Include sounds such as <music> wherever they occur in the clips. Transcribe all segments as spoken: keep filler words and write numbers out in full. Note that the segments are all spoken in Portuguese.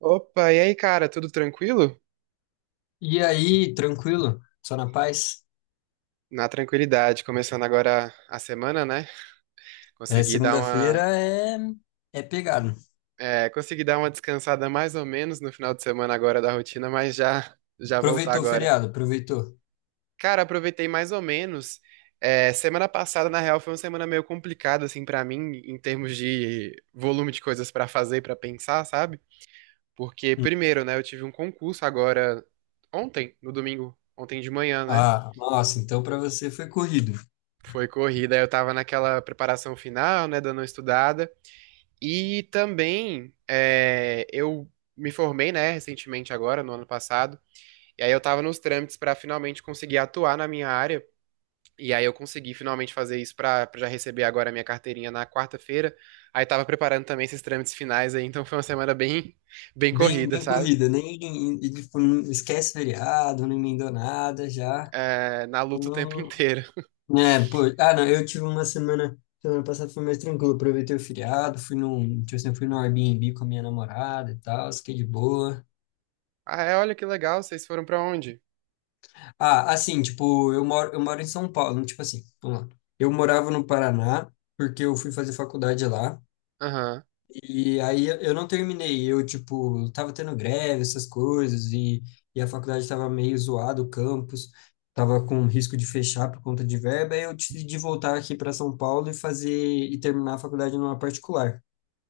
Opa, e aí, cara, tudo tranquilo? E aí, tranquilo? Só na paz? Na tranquilidade, começando agora a semana, né? É, Consegui dar uma, segunda-feira é, é pegado. é, consegui dar uma descansada mais ou menos no final de semana agora da rotina, mas já já voltar Aproveitou o agora. feriado, aproveitou. Cara, aproveitei mais ou menos. É, semana passada, na real, foi uma semana meio complicada assim pra mim em termos de volume de coisas pra fazer, pra pensar, sabe? Porque Hum. primeiro, né, eu tive um concurso agora ontem, no domingo, ontem de manhã, né? Ah, nossa, então para você foi corrido. Foi corrida, eu tava naquela preparação final, né, dando uma estudada. E também é, eu me formei, né, recentemente agora, no ano passado. E aí eu tava nos trâmites pra finalmente conseguir atuar na minha área. E aí eu consegui finalmente fazer isso pra pra já receber agora a minha carteirinha na quarta-feira. Aí tava preparando também esses trâmites finais aí, então foi uma semana bem, bem Bem, corrida, bem sabe? corrida, nem e, tipo, não esquece feriado, não emendou nada já. É, na luta o tempo <laughs> Não, inteiro. né, pô, ah, não, eu tive uma semana, semana passada foi mais tranquilo, aproveitei o feriado, fui num, tipo assim, fui no Airbnb com a minha namorada e tal, fiquei de boa. Ah, é, olha que legal, vocês foram pra onde? Ah, assim, tipo, eu moro, eu moro em São Paulo, tipo assim, vamos lá. Eu morava no Paraná, porque eu fui fazer faculdade lá, Aham, e aí eu eu não terminei, eu, tipo, tava tendo greve, essas coisas, e, e a faculdade tava meio zoada, o campus, tava com risco de fechar por conta de verba, aí eu decidi voltar aqui para São Paulo e fazer, e terminar a faculdade numa particular.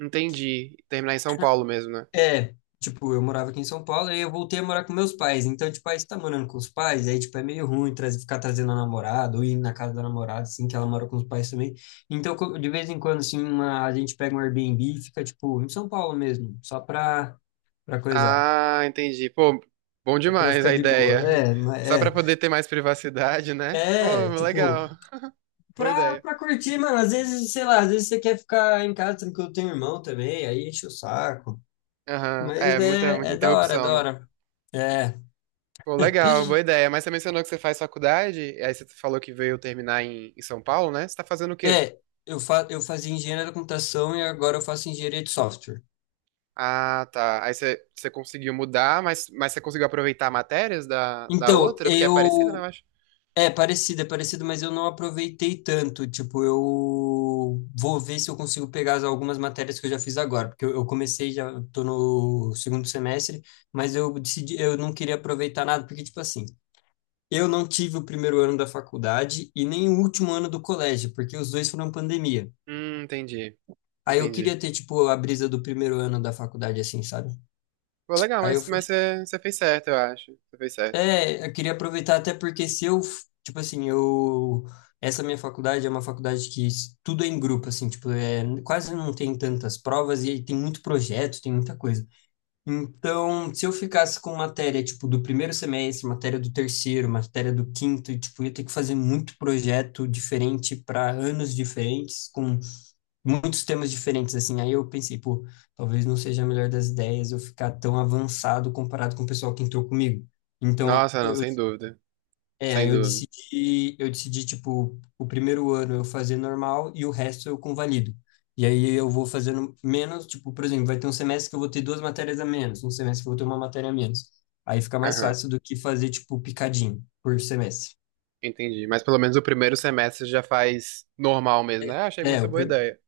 entendi. Terminar em São Paulo mesmo, né? É, tipo, eu morava aqui em São Paulo e eu voltei a morar com meus pais. Então, tipo, aí você tá morando com os pais, aí, tipo, é meio ruim trazer, ficar trazendo a namorada ou ir na casa da namorada, assim, que ela mora com os pais também. Então, co- de vez em quando, assim, uma, a gente pega um Airbnb e fica, tipo, em São Paulo mesmo, só pra, pra coisar. Ah, entendi. Pô, bom Só pra demais ficar a de boa. ideia. É, ma- Só pra é. poder ter mais privacidade, né? Pô, É, tipo, legal. Boa pra, ideia. pra curtir, mano. Às vezes, sei lá, às vezes você quer ficar em casa, tranquilo, tem um irmão também, aí enche o saco. Aham. Mas É, muita, muita é, é da hora, é interrupção, da né? hora. É. Pô, legal, boa ideia. Mas você mencionou que você faz faculdade, e aí você falou que veio terminar em, em São Paulo, né? Você tá fazendo o quê? É, eu, fa eu fazia engenharia da computação e agora eu faço engenharia de software. Ah, tá. Aí você, você conseguiu mudar, mas, mas você conseguiu aproveitar matérias da, da Então, outra? Porque é parecida, né, eu. eu acho? É parecido, é parecido, mas eu não aproveitei tanto. Tipo, eu vou ver se eu consigo pegar as- algumas matérias que eu já fiz agora, porque eu, eu comecei, já tô no segundo semestre, mas eu decidi, eu não queria aproveitar nada, porque, tipo assim, eu não tive o primeiro ano da faculdade e nem o último ano do colégio, porque os dois foram pandemia. Hum, entendi. Aí eu Entendi. queria ter, tipo, a brisa do primeiro ano da faculdade, assim, sabe? Pô, legal, Aí eu mas, mas você, você fez certo, eu acho. Você fez certo. É, eu queria aproveitar até porque se eu, tipo assim, eu, essa minha faculdade é uma faculdade que s- tudo é em grupo, assim, tipo, é, quase não tem tantas provas e tem muito projeto, tem muita coisa. Então, se eu ficasse com matéria, tipo, do primeiro semestre, matéria do terceiro, matéria do quinto, e, tipo, eu ia ter que fazer muito projeto diferente para anos diferentes, com muitos temas diferentes, assim. Aí eu pensei, pô, talvez não seja a melhor das ideias eu ficar tão avançado comparado com o pessoal que entrou comigo. Então, Nossa, não, sem dúvida. é, aí Sem eu dúvida. decidi, eu decidi, tipo, o primeiro ano eu fazer normal e o resto eu convalido. E aí eu vou fazendo menos, tipo, por exemplo, vai ter um semestre que eu vou ter duas matérias a menos, um semestre que eu vou ter uma matéria a menos. Aí fica mais Aham, fácil do que fazer, tipo, picadinho por semestre. entendi. Mas pelo menos o primeiro semestre já faz normal mesmo, né? Ah, Achei É, muito o boa pri- ideia.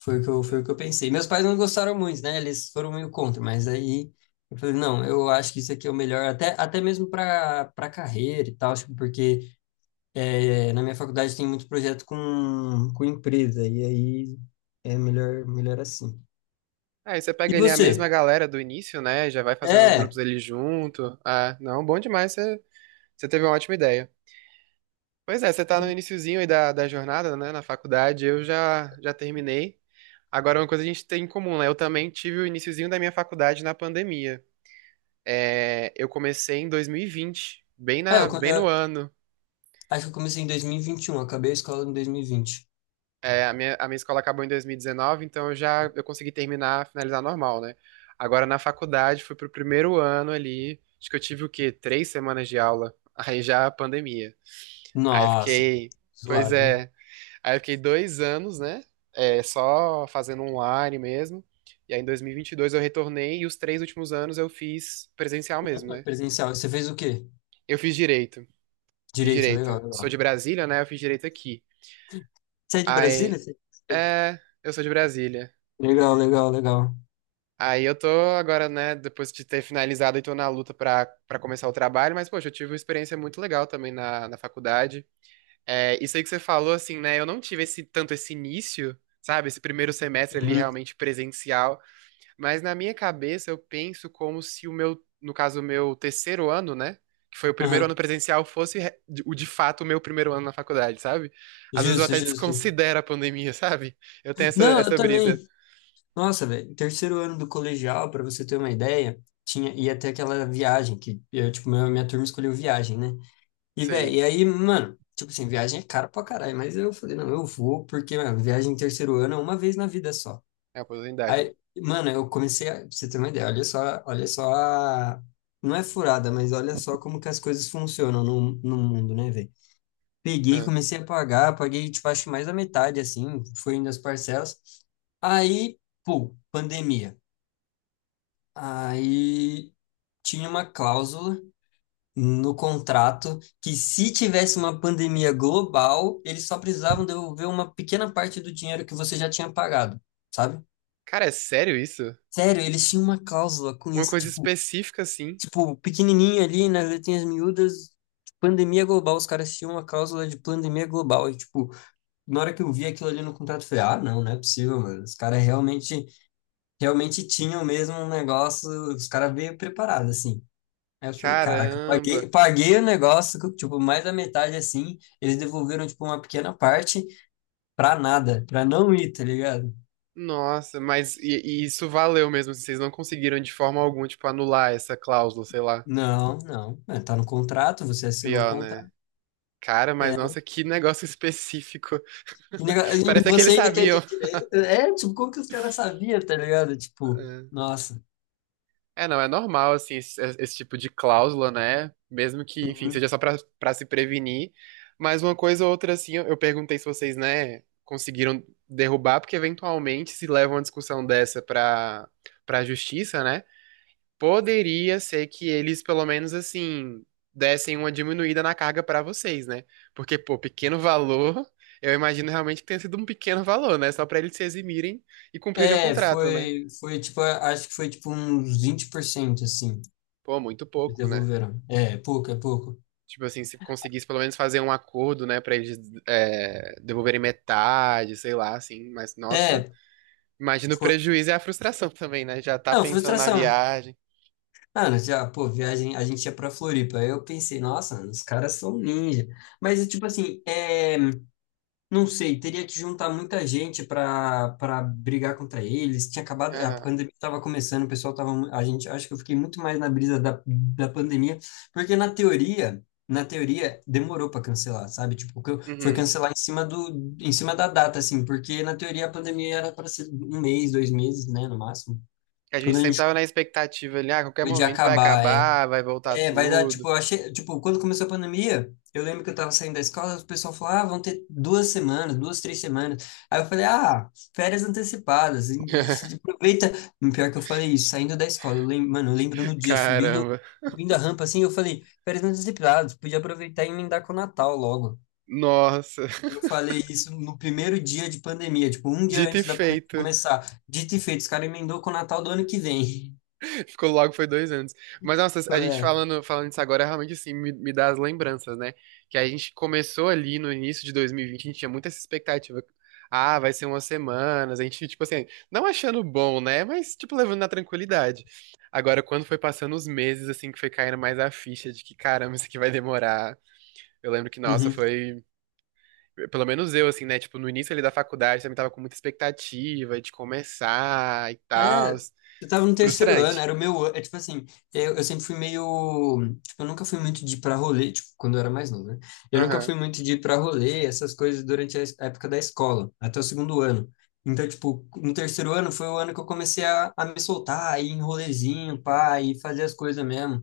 foi o que eu, É, foi o que eu pensei. Meus pais não gostaram muito, né? Eles foram meio contra, mas aí eu falei, não, eu acho que isso aqui é o melhor, até, até mesmo para para carreira e tal, tipo, porque É, na minha faculdade tem muito projeto com, com empresa, e aí é melhor, melhor assim. Aí você E pega ali a mesma você? galera do início, né? Já vai fazendo os É, grupos ali junto. Ah, não, bom demais, você, você teve uma ótima ideia. Pois é, você tá no iniciozinho aí da, da jornada, né? Na faculdade, eu já, já terminei. Agora, uma coisa que a gente tem em comum, né? Eu também tive o iniciozinho da minha faculdade na pandemia. É, eu comecei em dois mil e vinte, bem é na, eu, co- bem no eu ano. acho que eu comecei em dois mil e vinte e um, acabei a escola em dois mil e vinte. É, a minha, a minha escola acabou em dois mil e dezenove, então eu já eu consegui terminar, finalizar normal, né? Agora na faculdade, fui pro primeiro ano ali, acho que eu tive o quê? Três semanas de aula, <laughs> aí já a pandemia. Aí Nossa, fiquei, pois zoado, hein? é, aí eu fiquei dois anos, né? É, só fazendo online mesmo. E aí em dois mil e vinte e dois eu retornei e os três últimos anos eu fiz presencial Um, mesmo, um né? presencial. Você fez o quê? Eu fiz direito, fiz Direito, legal, direito. Sou legal. de Brasília, né? Eu fiz direito aqui. Você é de Brasília? Aí, Você- é, eu sou de Brasília. Legal, legal, legal. Aí eu tô agora, né, depois de ter finalizado e tô na luta pra, pra, começar o trabalho, mas, poxa, eu tive uma experiência muito legal também na, na faculdade. É, isso aí que você falou, assim, né, eu não tive esse tanto esse início, sabe, esse primeiro semestre ali Uhum, realmente presencial, mas na minha cabeça eu penso como se o meu, no caso, o meu terceiro ano, né, que foi o primeiro ano uhum. presencial, fosse re- de- o de fato o meu primeiro ano na faculdade, sabe? Às vezes eu Justo, até justo. desconsidero a pandemia, <laughs> sabe? Eu tenho essa, Não, eu essa brisa, também. Nossa, velho, terceiro ano do colegial, pra você ter uma ideia, tinha ia ter aquela viagem que eu, tipo, minha, minha turma escolheu viagem, né? E velho, sei, e aí, mano, tipo assim, viagem é cara pra caralho, mas eu falei, não, eu vou porque, mano, viagem em terceiro ano é uma vez na vida só. é a oportunidade, Aí, mano, eu comecei a, pra você ter uma ideia, olha só, olha só a- não é furada, mas olha só como que as coisas funcionam no, no mundo, né, velho? Peguei, né? comecei a pagar, paguei, tipo, acho que mais da metade, assim, foi indo as parcelas. Aí, pô, pandemia. Aí tinha uma cláusula no contrato que se tivesse uma pandemia global, eles só precisavam devolver uma pequena parte do dinheiro que você já tinha pagado, sabe? Cara, é sério isso? Sério, eles tinham uma cláusula com Uma isso, coisa tipo, específica assim? tipo, pequenininho ali nas letrinhas miúdas, pandemia global, os caras tinham uma cláusula de pandemia global e tipo, na hora que eu vi aquilo ali no contrato, eu falei, ah, não, não é possível, mano. Os caras realmente, realmente tinham mesmo um negócio, os caras veio preparados assim. Aí eu falei, caraca, Caramba. paguei, paguei o negócio, co- tipo, mais da metade assim, eles devolveram, tipo, uma pequena parte pra nada, pra não ir, tá ligado? Nossa, mas e, e isso valeu mesmo, assim, vocês não conseguiram de forma alguma, tipo, anular essa cláusula, sei lá. Não, não, é, tá no contrato, você assinou o Pior, né? contrato. Cara, mas É. nossa, que negócio específico. E nega- e <laughs> Parece que você eles ainda quer sabiam. de direito? É, tipo, como que os caras sabiam, tá ligado? Tipo, É. nossa. É, não, é normal, assim, esse, esse tipo de cláusula, né? Mesmo que, enfim, Uhum. seja só pra, pra, se prevenir. Mas uma coisa ou outra, assim, eu eu perguntei se vocês, né, conseguiram derrubar, porque eventualmente se leva uma discussão dessa pra, pra justiça, né? Poderia ser que eles, pelo menos, assim, dessem uma diminuída na carga pra vocês, né? Porque, pô, pequeno valor, eu imagino realmente que tenha sido um pequeno valor, né? Só pra eles se eximirem e cumprirem o É, contrato, né? foi, foi, tipo, acho que foi, tipo, uns vinte por cento assim, Pô, muito eles pouco, né? devolveram. É, pouco, é pouco. Tipo assim, se conseguisse pelo menos fazer um acordo, né, pra eles é, devolverem metade, sei lá, assim. Mas, nossa, É, imagina o foi. prejuízo e a frustração <laughs> também, né? Já tá Não, pensando na frustração, viagem. ah, nós já, pô, viagem, a gente ia pra Floripa. Aí eu pensei, nossa, os caras são ninja. Mas, é tipo assim, é, não sei, teria que juntar muita gente pra, pra brigar contra eles. Tinha acabado, a Aham, pandemia tava começando, o pessoal tava, mu- a gente, acho que eu fiquei muito mais na brisa da, da pandemia, porque na teoria, na teoria, demorou pra cancelar, sabe? Tipo, can- foi uhum. cancelar em cima do, em cima da data, assim, porque na teoria a pandemia era pra ser um mês, dois meses, né, no máximo. A gente Quando a sempre gente tava na expectativa ali, ah, a qualquer combinou de momento vai acabar, é. acabar, vai voltar É, vai dar, tipo, tudo. eu achei, tipo, quando começou a pandemia, eu lembro que eu tava saindo da escola, o pessoal falou, ah, vão ter duas semanas, duas, três semanas. Aí eu falei, ah, férias antecipadas, e se <laughs> aproveita. Pior que eu falei isso, saindo da escola, eu lembro, mano, eu lembro no dia, subindo, Caramba. subindo a rampa, assim, eu falei, férias antecipadas, podia aproveitar e emendar com o Natal logo. Nossa, Eu falei isso no primeiro dia de pandemia, tipo, um dia dito e antes da pandemia feito. começar. Dito e feito, os caras emendou com o Natal do ano que vem. Ficou logo, foi dois anos. Mas, nossa, a gente <laughs> falando, falando isso agora, realmente, assim, me, me dá as lembranças, né? Que a gente começou ali no início de dois mil e vinte, a gente tinha muita essa expectativa. Ah, vai ser umas semanas, a gente, tipo assim, não achando bom, né? Mas, tipo, levando na tranquilidade. Agora, quando foi passando os meses, assim, que foi caindo mais a ficha de que, caramba, isso aqui vai demorar. Eu lembro que, É. nossa, Uhum. foi... Pelo menos eu, assim, né? Tipo, no início ali da faculdade, também tava com muita expectativa de começar e tal. É, eu tava no terceiro ano, Frustrante. era o meu, an- é tipo assim, eu, eu sempre fui meio, tipo, eu nunca fui muito de ir pra rolê, tipo, quando eu era mais novo, né? Eu nunca Aham. fui muito de ir pra rolê, essas coisas durante a es- a época da escola, até o segundo ano. Então, tipo, no terceiro ano foi o ano que eu comecei a, a me soltar, a ir em rolezinho, pá, e fazer as coisas mesmo.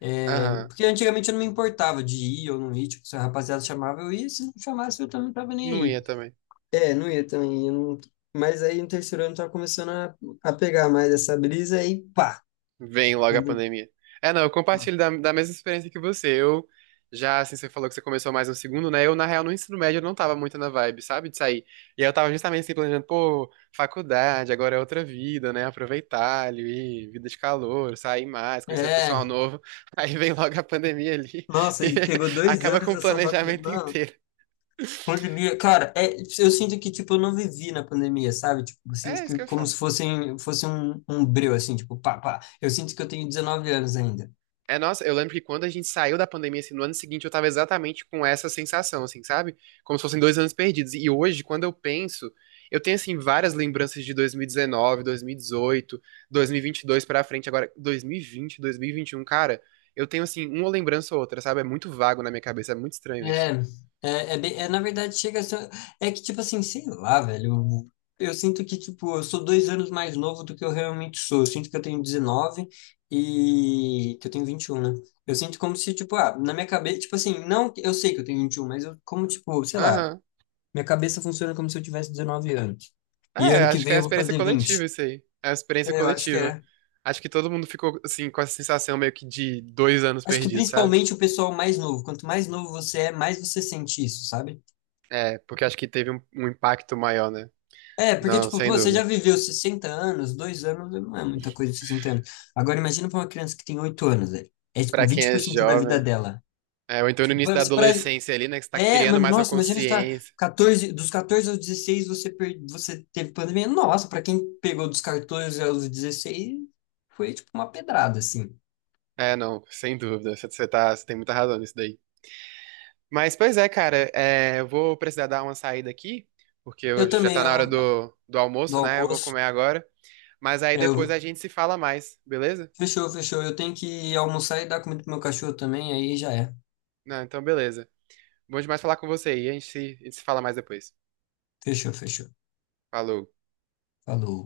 É, Aham. porque antigamente eu não me importava de ir ou não ir, tipo, se a rapaziada chamava, eu ia, se não chamasse, eu também não tava nem Não aí. ia também. É, não ia também. Eu não- Mas aí no terceiro ano eu tava começando a, a pegar mais essa brisa e pá. Vem logo a Entendeu? pandemia. É, não, eu compartilho da, da mesma experiência que você. Eu já, assim, você falou que você começou mais no segundo, né? Eu, na real, no ensino médio, eu não tava muito na vibe, sabe? De sair. E aí eu tava justamente assim, planejando, pô, faculdade, agora é outra vida, né? Aproveitar ali, vida de calor, sair mais, conhecer o É, pessoal novo. <laughs> Aí vem logo a pandemia ali <laughs> nossa, e e pegou dois acaba anos com o dessa faculdade. planejamento Não, inteiro. pandemia, cara, é, eu sinto que, tipo, eu não vivi na pandemia, sabe? Tipo, eu sinto É isso que que eu como se falo. fosse, fosse um, um breu, assim, tipo, pá, pá. Eu sinto que eu tenho 19 anos ainda. É, nossa, eu lembro que quando a gente saiu da pandemia, assim, no ano seguinte, eu tava exatamente com essa sensação, assim, sabe? Como se fossem dois anos perdidos. E hoje, quando eu penso, eu tenho, assim, várias lembranças de dois mil e dezenove, dois mil e dezoito, dois mil e vinte e dois pra frente. Agora, dois mil e vinte, dois mil e vinte e um, cara, eu tenho, assim, uma lembrança ou outra, sabe? É muito vago na minha cabeça, é muito estranho É, isso. é, é, bem- é, na verdade, chega a ser, é que, tipo assim, sei lá, velho, eu, eu sinto que, tipo, eu sou dois anos mais novo do que eu realmente sou, eu sinto que eu tenho dezenove e que eu tenho vinte e um, né? Eu sinto como se, tipo, ah, na minha cabeça, tipo assim, não, que- eu sei que eu tenho vinte e um, mas eu, como, tipo, sei lá, Aham. minha cabeça funciona como se eu tivesse dezenove anos, e É, ano que acho que vem é uma eu vou experiência fazer coletiva vinte. isso aí. É uma experiência É, eu acho que coletiva. é, Acho que todo mundo ficou, assim, com essa sensação meio que de dois anos acho que perdidos, sabe? principalmente o pessoal mais novo, quanto mais novo você é, mais você sente isso, sabe? É, porque acho que teve um, um impacto maior, né? É, porque, Não, tipo, pô, sem você já dúvida. viveu sessenta anos, dois anos não é muita coisa, sessenta anos. Agora, imagina pra uma criança que tem oito anos, velho. É, tipo, Pra quem vinte é por cento da vida jovem, dela. é, ou então no início da Você pra- adolescência ali, né, que você tá É, criando mano, mais uma nossa, imagina você tá consciência. quatorze, dos quatorze aos dezesseis você, per... você teve pandemia. Nossa, pra quem pegou dos catorze aos dezesseis foi, tipo, uma pedrada, assim. É, não, sem dúvida. Você, você tá, você tem muita razão nisso daí. Mas, pois é, cara, é, eu vou precisar dar uma saída aqui, porque Eu eu- já também, tá eu, na hora do, do do almoço, né? Eu vou almoço, comer agora. Mas aí é, depois a eu... gente se fala mais, beleza? fechou, fechou. Eu tenho que almoçar e dar comida pro meu cachorro também, aí já é. Não, então beleza. Bom demais falar com você aí, a gente se, a gente se fala mais depois. Fechou, fechou. Falou. Falou.